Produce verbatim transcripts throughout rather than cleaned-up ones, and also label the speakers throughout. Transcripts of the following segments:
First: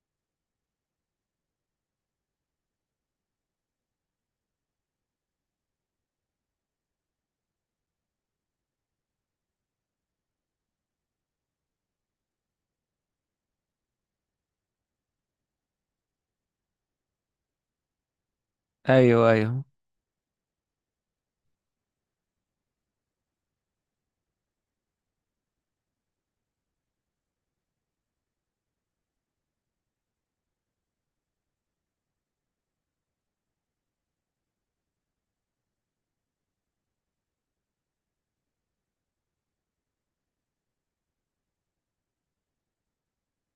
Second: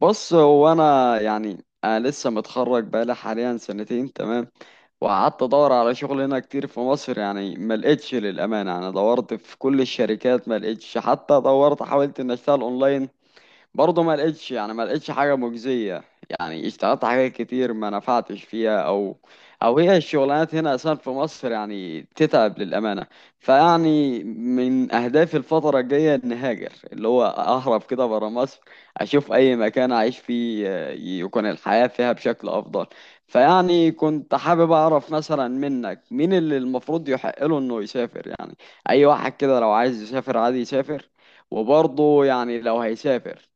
Speaker 1: بص، هو انا يعني انا لسه متخرج بقالي حاليا سنتين. تمام، وقعدت ادور على شغل هنا كتير في مصر، يعني ما لقيتش للامانه. انا دورت في كل الشركات ما لقيتش، حتى دورت حاولت ان اشتغل اونلاين برضه ما لقيتش يعني ما لقيتش حاجة مجزية. يعني اشتغلت حاجات كتير ما نفعتش فيها، او
Speaker 2: ايوه ايوه
Speaker 1: او هي الشغلانات هنا اصلا في مصر يعني تتعب للأمانة. فيعني من اهدافي الفترة الجاية ان هاجر، اللي هو اهرب كده برا مصر، اشوف اي مكان اعيش فيه آه، يكون الحياة فيها بشكل افضل. فيعني كنت حابب اعرف مثلا منك مين اللي المفروض يحق له انه يسافر. يعني اي واحد كده لو عايز يسافر عادي يسافر؟ وبرضه يعني لو هيسافر،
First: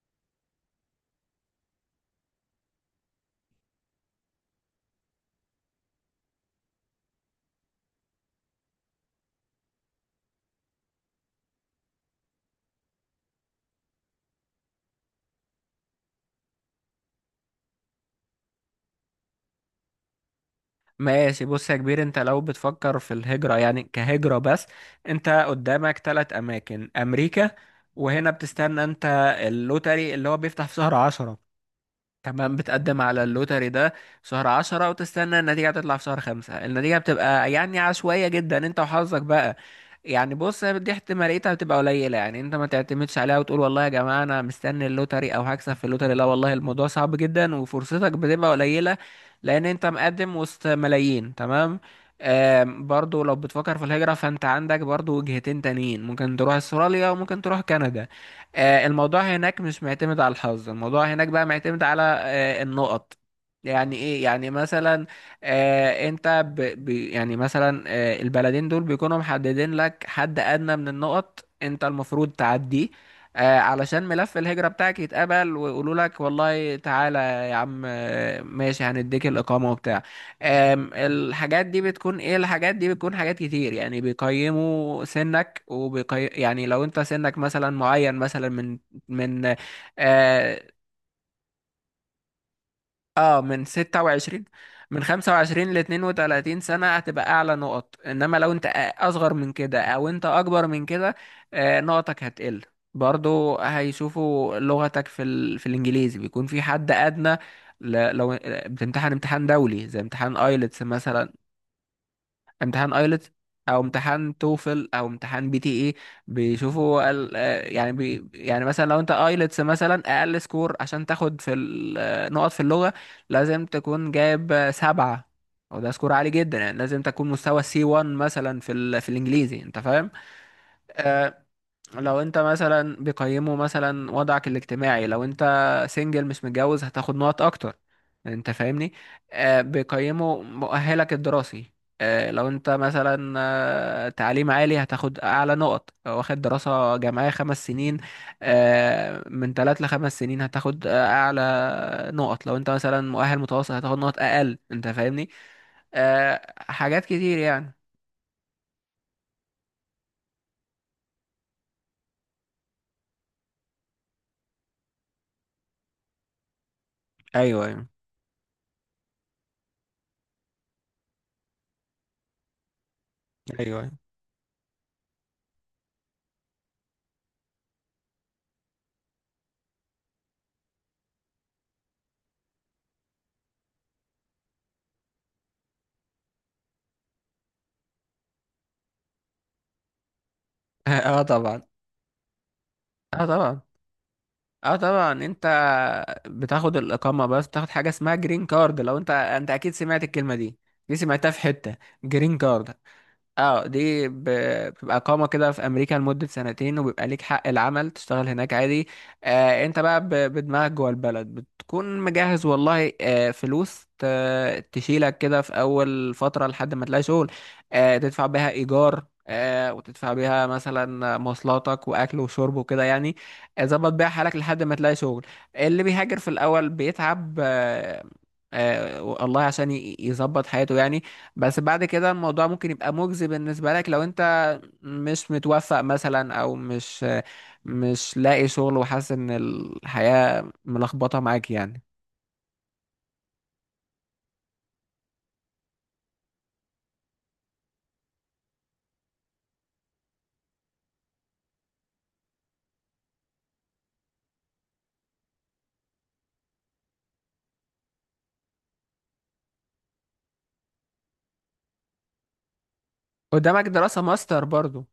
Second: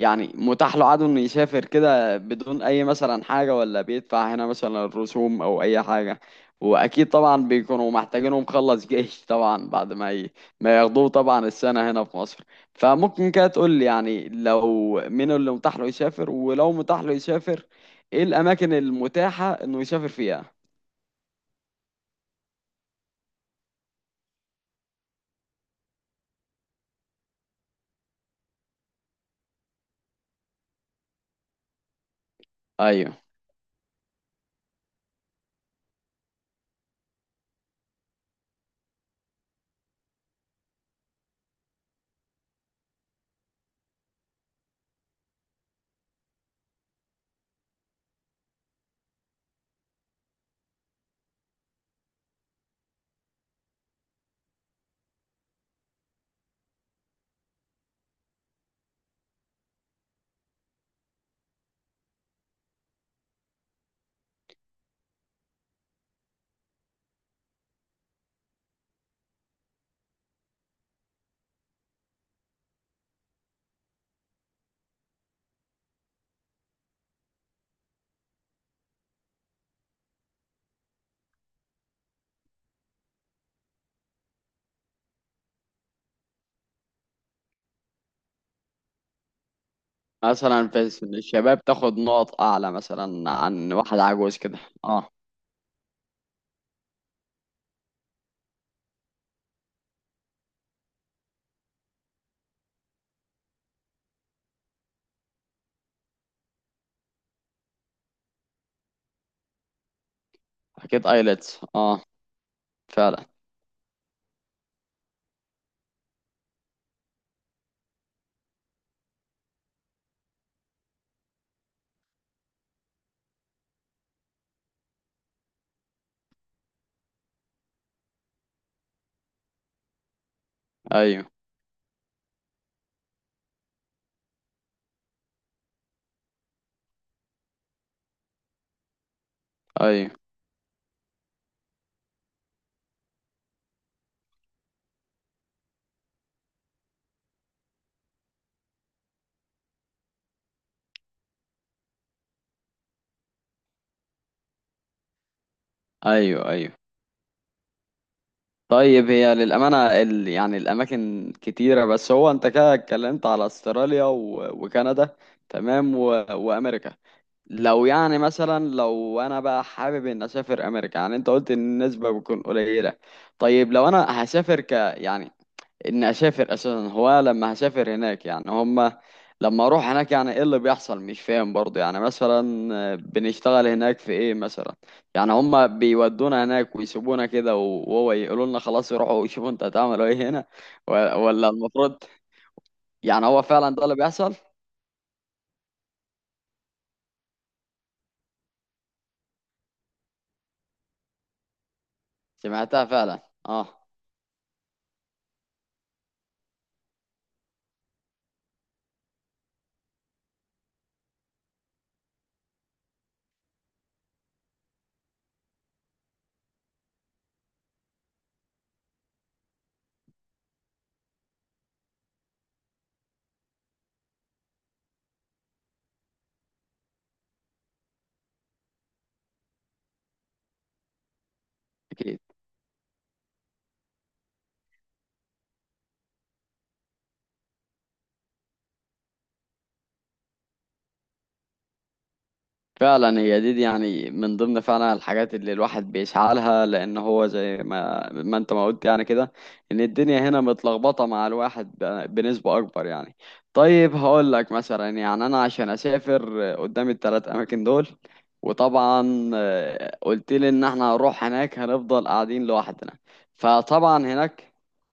Speaker 1: يعني متاح له عدو انه يسافر كده بدون اي مثلا حاجة، ولا بيدفع هنا مثلا الرسوم او اي حاجة؟ واكيد طبعا بيكونوا محتاجينه مخلص جيش طبعا بعد ما ي... ما ياخدوه طبعا السنة هنا في مصر. فممكن كده تقول لي يعني لو مين اللي متاح له يسافر، ولو متاح له يسافر، ايه الاماكن المتاحة انه يسافر فيها؟
Speaker 2: ماشي بص يا كبير، انت لو بتفكر في الهجرة يعني كهجرة بس انت قدامك ثلاث اماكن: امريكا. وهنا بتستنى انت اللوتري اللي هو بيفتح في شهر عشرة، كمان بتقدم
Speaker 1: ايوه،
Speaker 2: على اللوتري ده في شهر عشرة وتستنى النتيجة تطلع في شهر خمسة. النتيجة بتبقى يعني عشوائية جدا، انت وحظك بقى. يعني بص هي دي احتماليتها بتبقى قليلة، يعني انت ما تعتمدش عليها وتقول والله يا جماعة انا مستني اللوتري او هكسب في اللوتري. لا والله الموضوع صعب جدا وفرصتك بتبقى قليلة لان انت مقدم وسط ملايين. تمام. آم، برضو لو بتفكر في الهجرة فانت عندك برضو وجهتين تانيين، ممكن تروح استراليا وممكن تروح كندا. آه، الموضوع هناك مش معتمد على الحظ، الموضوع هناك بقى معتمد على آه، النقط. يعني ايه؟ يعني مثلا آه انت ب ب يعني مثلا آه البلدين دول بيكونوا محددين لك حد ادنى من النقط انت المفروض تعديه آه علشان ملف الهجرة بتاعك يتقبل ويقولوا لك والله تعالى يا عم آه، ماشي هنديك الإقامة وبتاع. آم، الحاجات دي بتكون ايه؟ الحاجات دي بتكون حاجات كتير، يعني بيقيموا سنك وبيقي... يعني لو انت سنك مثلا معين، مثلا من من اه,
Speaker 1: مثلا في سن الشباب تاخد نقط اعلى مثلا
Speaker 2: آه من
Speaker 1: عن واحد عجوز
Speaker 2: ستة وعشرين،
Speaker 1: كده.
Speaker 2: من
Speaker 1: اه،
Speaker 2: خمسة وعشرين ل اتنين وثلاثين سنة هتبقى أعلى نقط، إنما لو أنت أصغر من كده أو أنت أكبر من كده آه، نقطك هتقل. برضو هيشوفوا لغتك في ال... في الإنجليزي بيكون في حد أدنى. ل... لو آه، بتمتحن امتحان دولي زي امتحان ايلتس
Speaker 1: اكيد
Speaker 2: مثلا،
Speaker 1: ايلتس، اه
Speaker 2: امتحان
Speaker 1: فعلا.
Speaker 2: ايلتس او امتحان توفل او امتحان بي تي اي، بيشوفوا ال... آه، يعني بي... يعني مثلا لو انت ايلتس مثلا اقل سكور عشان تاخد في ال... آه، نقط في اللغة لازم تكون جايب آه، سبعة، وده سكور عالي جدا. يعني لازم تكون مستوى سي 1 مثلا في ال... في الانجليزي، انت فاهم؟
Speaker 1: ايوه،
Speaker 2: آه، لو انت مثلا بيقيموا مثلا وضعك الاجتماعي، لو انت سنجل مش متجوز هتاخد نقط اكتر، انت فاهمني؟ آه
Speaker 1: ايوه،
Speaker 2: بيقيموا مؤهلك الدراسي، آه لو انت مثلا آه تعليم عالي هتاخد اعلى نقط، لو واخد دراسة جامعية خمس سنين، آه من ثلاث لخمس سنين هتاخد آه اعلى نقط، لو انت مثلا مؤهل متوسط هتاخد نقط اقل، انت فاهمني؟ آه
Speaker 1: ايوه، ايوه.
Speaker 2: حاجات كتير يعني.
Speaker 1: طيب، هي للامانه ال... يعني الاماكن كتيره، بس هو انت كده اتكلمت على استراليا و... وكندا، تمام، و... وامريكا.
Speaker 2: ايوه
Speaker 1: لو
Speaker 2: ايوه
Speaker 1: يعني مثلا لو انا بقى حابب ان اسافر امريكا، يعني انت قلت ان النسبه بتكون قليله. طيب لو
Speaker 2: ايوه.
Speaker 1: انا هسافر، ك يعني اني اسافر اساسا، هو لما هسافر هناك يعني هما لما اروح هناك يعني ايه اللي بيحصل؟ مش فاهم برضه. يعني مثلا آه، بنشتغل هناك في ايه مثلا؟ يعني هما بيودونا هناك ويسيبونا كده و- وهو يقولوا لنا خلاص روحوا شوفوا انتوا هتعملوا ايه هنا، و-
Speaker 2: اه
Speaker 1: ولا
Speaker 2: طبعا.
Speaker 1: المفروض؟
Speaker 2: اه
Speaker 1: يعني هو
Speaker 2: طبعا.
Speaker 1: فعلا ده اللي بيحصل؟
Speaker 2: اه طبعا انت بتاخد الاقامه بس تاخد حاجه اسمها جرين كارد، لو انت انت اكيد سمعت الكلمه دي، دي سمعتها في حته، جرين كارد.
Speaker 1: سمعتها فعلا،
Speaker 2: اه
Speaker 1: اه.
Speaker 2: دي ب- بتبقى اقامه كده في امريكا لمده سنتين، وبيبقى ليك حق العمل تشتغل هناك عادي. آه انت بقى ب- بدماغك جوه البلد بتكون مجهز والله آه فلوس ت- تشيلك كده في اول فتره لحد ما تلاقي شغل، آه تدفع بيها ايجار آه وتدفع بيها مثلا مواصلاتك واكل وشرب وكده يعني، آه، ظبط بيها حالك لحد ما تلاقي شغل. اللي بيهاجر في الاول بيتعب آه آه الله عشان ي- يظبط حياته يعني. بس بعد كده
Speaker 1: اكيد.
Speaker 2: الموضوع ممكن يبقى مجزي بالنسبة لك، لو انت مش متوفق مثلا او مش مش لاقي شغل وحاسس ان الحياة ملخبطة معاك يعني.
Speaker 1: فعلا، هي دي, دي يعني من ضمن فعلا الحاجات اللي الواحد بيسعى لها، لان هو زي ما ما انت ما قلت يعني كده، ان الدنيا هنا متلخبطه مع الواحد ب- بنسبه اكبر يعني. طيب هقول لك مثلا، يعني انا عشان اسافر قدام الثلاث اماكن دول، وطبعا آه، قلت لي ان احنا هنروح هناك هنفضل قاعدين لوحدنا.
Speaker 2: قدامك
Speaker 1: فطبعا
Speaker 2: دراسة ماستر
Speaker 1: هناك،
Speaker 2: برضو،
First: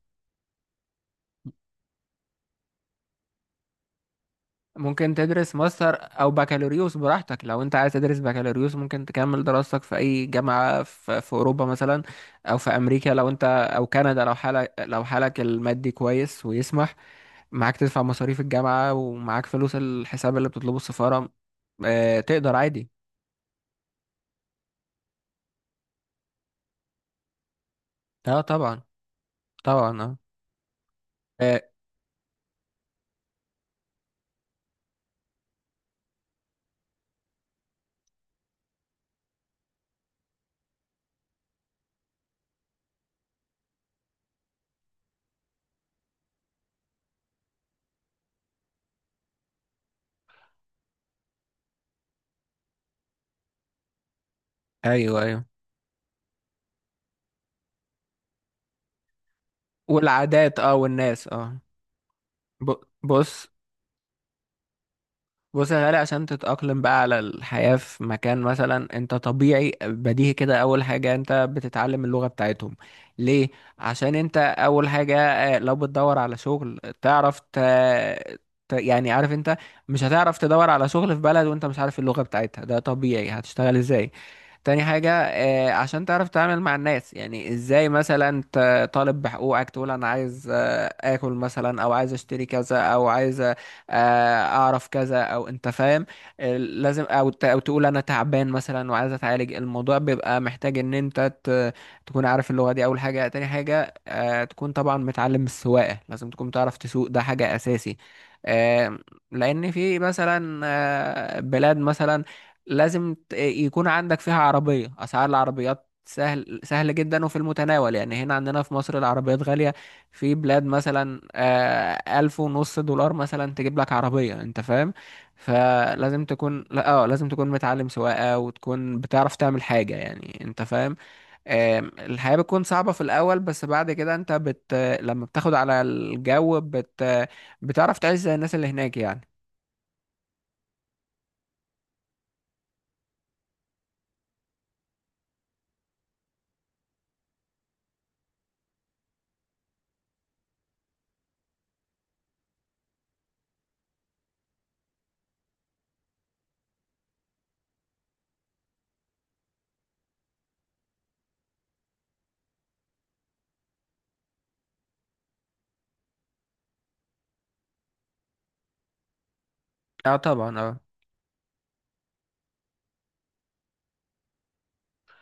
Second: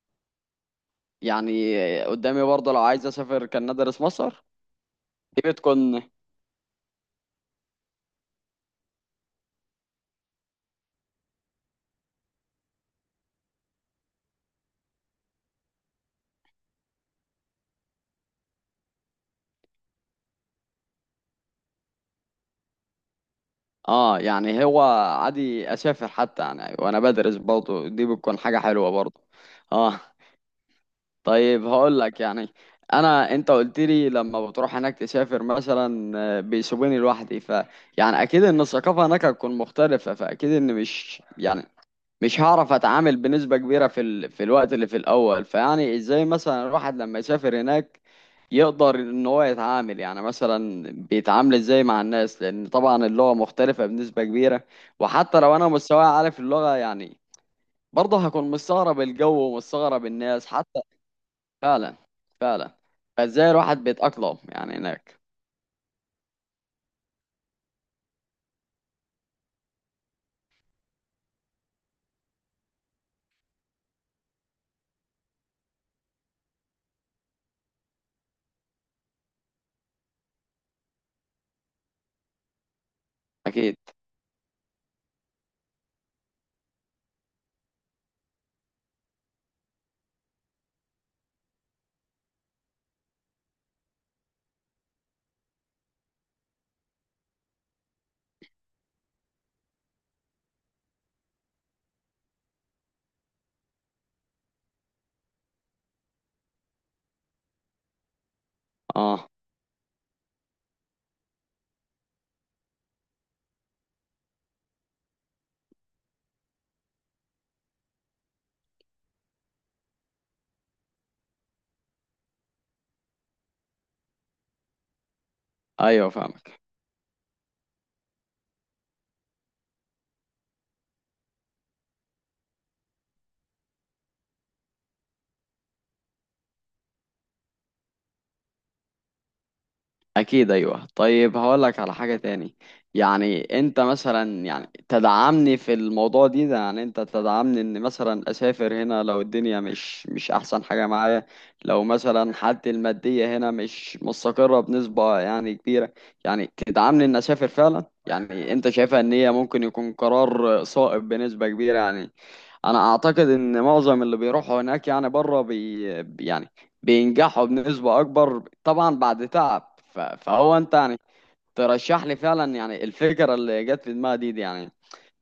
Speaker 1: يعني قدامي برضه لو عايز اسافر كان ندرس مصر.
Speaker 2: ممكن
Speaker 1: دي
Speaker 2: تدرس ماستر
Speaker 1: بتكون،
Speaker 2: او بكالوريوس براحتك. لو انت عايز تدرس بكالوريوس ممكن تكمل دراستك في اي جامعة في, في اوروبا مثلا او في امريكا، لو انت او كندا، لو حالك لو حالك المادي كويس ويسمح معاك تدفع مصاريف الجامعة ومعاك فلوس الحساب اللي بتطلبه السفارة، آه تقدر عادي.
Speaker 1: اه يعني هو عادي اسافر حتى يعني وانا بدرس برضه، دي بتكون
Speaker 2: اه
Speaker 1: حاجه
Speaker 2: طبعا.
Speaker 1: حلوه برضه. اه.
Speaker 2: طبعا اه, آه
Speaker 1: طيب هقول لك يعني، انا انت قلت لي لما بتروح هناك تسافر مثلا آه، بيسيبوني لوحدي، ف يعني اكيد ان الثقافه هناك هتكون مختلفه، فاكيد ان مش يعني مش هعرف اتعامل بنسبة كبيرة في ال... في الوقت اللي في الاول. فيعني ازاي مثلا الواحد لما يسافر هناك يقدر ان هو يتعامل، يعني مثلا بيتعامل ازاي مع الناس؟ لان طبعا اللغة مختلفة بنسبة كبيرة.
Speaker 2: ايوه
Speaker 1: وحتى
Speaker 2: ايوه،
Speaker 1: لو انا مستواي عارف اللغة يعني، برضه هكون مستغرب الجو ومستغرب الناس
Speaker 2: والعادات اه
Speaker 1: حتى.
Speaker 2: والناس اه.
Speaker 1: فعلا، فعلا.
Speaker 2: ب- بص.
Speaker 1: فازاي الواحد بيتأقلم يعني هناك؟
Speaker 2: بص يا غالي، عشان تتأقلم بقى على الحياة في مكان، مثلا انت طبيعي بديهي كده، اول حاجة انت بتتعلم اللغة بتاعتهم. ليه؟ عشان انت اول حاجة آه، لو بتدور على شغل تعرف ت... ت... يعني عارف انت مش هتعرف تدور على شغل في بلد وانت مش عارف اللغة بتاعتها، ده طبيعي
Speaker 1: اكيد،
Speaker 2: هتشتغل ازاي؟ تاني حاجة آه، عشان تعرف تتعامل مع الناس، يعني ازاي مثلا انت طالب بحقوقك تقول انا عايز آه، اكل مثلا او عايز اشتري كذا او عايز آه، اعرف كذا، او انت فاهم؟ آه، لازم او ت- او تقول انا تعبان مثلا وعايز اتعالج، الموضوع بيبقى محتاج ان انت ت- تكون عارف اللغة دي، اول حاجة. تاني حاجة آه، تكون طبعا متعلم السواقة، لازم تكون تعرف تسوق، ده حاجة اساسي. آه،
Speaker 1: اه.
Speaker 2: لان في مثلا آه، بلاد مثلا لازم ت- يكون عندك فيها عربية، اسعار العربيات سهل سهل جدا وفي المتناول، يعني هنا عندنا في مصر العربيات غالية، في بلاد مثلا آه، ألف ونص دولار مثلا تجيب لك عربية، أنت فاهم؟
Speaker 1: ايوه
Speaker 2: فلازم
Speaker 1: فاهمك،
Speaker 2: تكون لا اه لازم تكون متعلم سواقة وتكون بتعرف تعمل حاجة، يعني أنت فاهم؟ آم، الحياة بتكون صعبة في الأول، بس بعد كده أنت بت لما بتاخد على الجو بت بتعرف تعيش زي الناس اللي هناك يعني.
Speaker 1: اكيد، ايوه. طيب هقول لك على حاجه تاني. يعني انت مثلا، يعني تدعمني في الموضوع دي ده؟ يعني انت تدعمني ان مثلا اسافر، هنا لو الدنيا مش مش احسن حاجه معايا، لو مثلا حالتي الماديه هنا مش مستقره بنسبه يعني كبيره، يعني تدعمني ان اسافر فعلا؟ يعني انت شايفها ان هي ممكن يكون قرار صائب بنسبه كبيره يعني؟ انا اعتقد ان معظم اللي بيروحوا هناك يعني بره، بي يعني بينجحوا بنسبة اكبر طبعا بعد تعب. ف-
Speaker 2: اه طبعا.
Speaker 1: فهو انت
Speaker 2: اه.
Speaker 1: يعني ترشح لي فعلا يعني الفكرة اللي جت في دماغي دي, دي يعني،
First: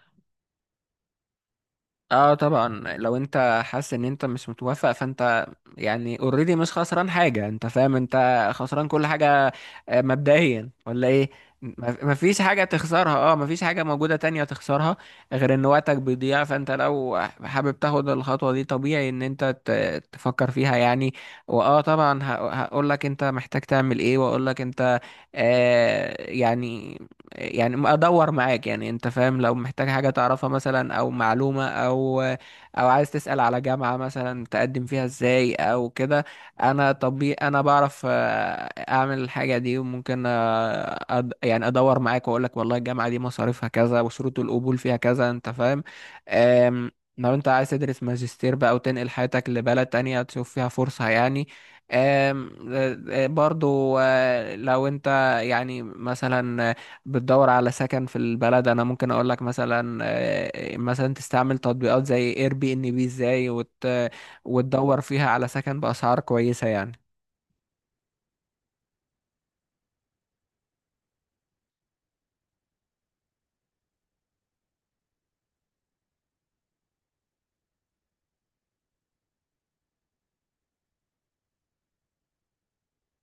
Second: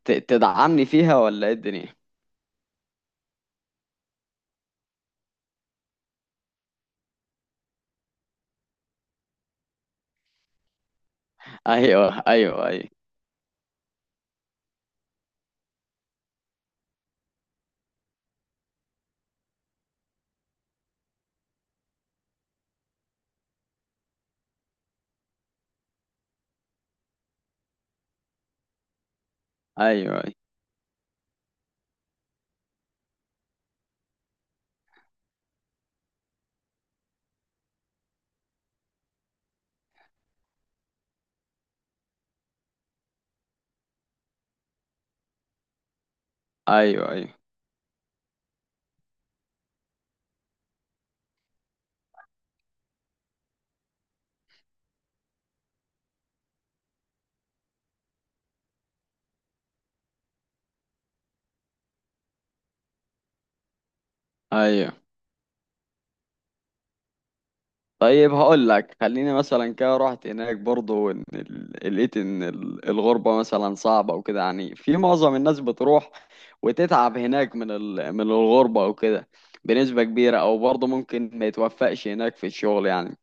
Speaker 1: ت- تدعمني فيها ولا ايه الدنيا؟
Speaker 2: اه طبعا لو انت حاسس ان انت مش متوافق فانت يعني اوريدي مش خسران حاجة، انت فاهم؟ انت خسران كل حاجة آه، مبدئيا، ولا ايه؟ م-
Speaker 1: ايوه،
Speaker 2: مفيش حاجة
Speaker 1: ايوه، ايوه،
Speaker 2: تخسرها، اه مفيش حاجة موجودة تانية تخسرها غير ان وقتك بيضيع. فانت لو حابب تاخد الخطوة دي، طبيعي ان انت ت- تفكر فيها يعني. واه طبعا هقول لك انت محتاج تعمل ايه، واقول لك انت آه يعني يعني ادور معاك، يعني انت فاهم، لو محتاج حاجة
Speaker 1: ايوه،
Speaker 2: تعرفها مثلا او معلومة او او عايز تسأل على جامعة مثلا تقدم فيها ازاي او كده. انا طبيب، انا بعرف آه، اعمل الحاجة دي، وممكن آه، أد... يعني ادور معاك واقول لك والله الجامعة دي مصاريفها كذا وشروط القبول فيها كذا، انت فاهم؟ آم،
Speaker 1: ايوه،
Speaker 2: لو
Speaker 1: ايوه،
Speaker 2: انت عايز تدرس ماجستير بقى وتنقل حياتك لبلد تانية تشوف فيها فرصة يعني. آم، آه، آه، برضو آه، لو انت يعني مثلا بتدور على سكن في البلد، انا ممكن اقول لك مثلا آه، مثلا تستعمل تطبيقات زي اير بي ان بي ازاي، وت...
Speaker 1: ايوه.
Speaker 2: وتدور فيها على سكن باسعار كويسة يعني.
Speaker 1: طيب هقول لك، خليني مثلا كده رحت هناك برضه إن ال- لقيت ان ال- الغربة مثلا صعبة وكده، يعني في معظم الناس بتروح وتتعب هناك من ال... من الغربة وكده بنسبة كبيرة، او برضه ممكن ما يتوفقش هناك في الشغل يعني.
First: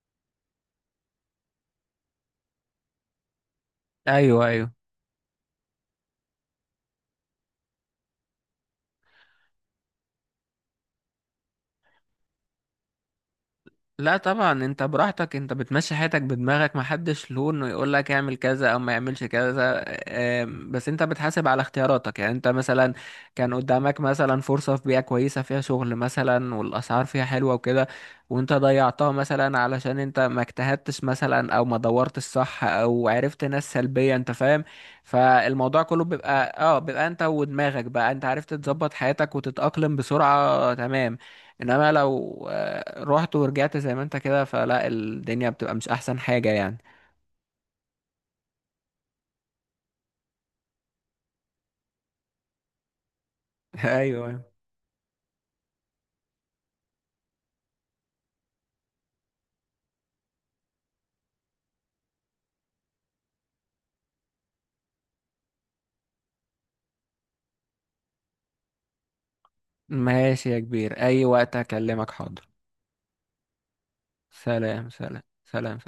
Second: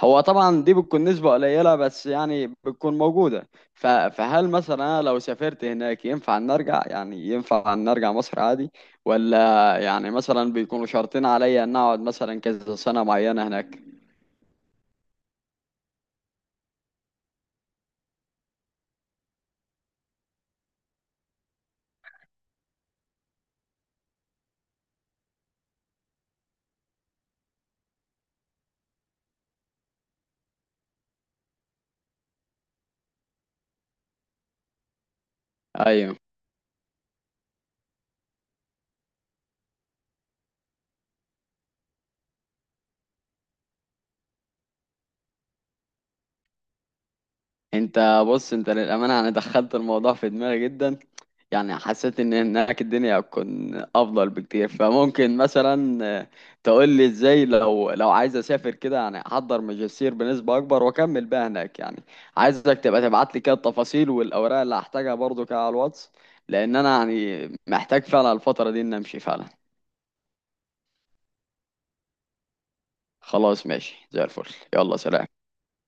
Speaker 1: هو طبعا دي بتكون نسبة قليلة بس يعني بتكون موجودة. ف...
Speaker 2: ايوه
Speaker 1: فهل
Speaker 2: ايوه.
Speaker 1: مثلا انا لو سافرت هناك ينفع ان ارجع، يعني ينفع ان ارجع مصر عادي؟ ولا يعني مثلا بيكونوا شرطين عليا ان اقعد مثلا كذا سنة معينة هناك؟
Speaker 2: لا طبعا انت براحتك، انت بتمشي حياتك بدماغك، محدش له انه يقول لك اعمل كذا او ما يعملش كذا. آم، بس انت بتحاسب على اختياراتك، يعني انت مثلا كان قدامك مثلا فرصة في بيئة كويسة فيها شغل مثلا والاسعار فيها حلوة وكده، وانت ضيعتها مثلا علشان انت ما اجتهدتش مثلا او ما دورتش صح او عرفت ناس سلبية، انت فاهم؟ فالموضوع كله
Speaker 1: ايوه.
Speaker 2: بيبقى اه بيبقى انت ودماغك بقى، انت عرفت تظبط حياتك وتتأقلم بسرعة تمام. انما لو آه، رحت ورجعت زي ما انت كده، فلا الدنيا بتبقى مش احسن حاجة يعني.
Speaker 1: انت بص، انت للامانه يعني دخلت الموضوع في دماغي جدا، يعني حسيت ان هناك الدنيا هتكون افضل
Speaker 2: ايوه،
Speaker 1: بكتير. فممكن مثلا آه، تقول لي ازاي لو لو عايز اسافر كده، يعني احضر ماجستير بنسبه اكبر واكمل بقى هناك يعني. عايزك تبقى تبعت لي كده التفاصيل والاوراق اللي هحتاجها برضو كده على الواتس، لان انا يعني محتاج فعلا الفتره دي ان امشي فعلا.
Speaker 2: ماشي يا كبير، اي وقت اكلمك حاضر.
Speaker 1: خلاص ماشي، زي الفل،
Speaker 2: سلام
Speaker 1: يلا
Speaker 2: سلام
Speaker 1: سلام.
Speaker 2: سلام.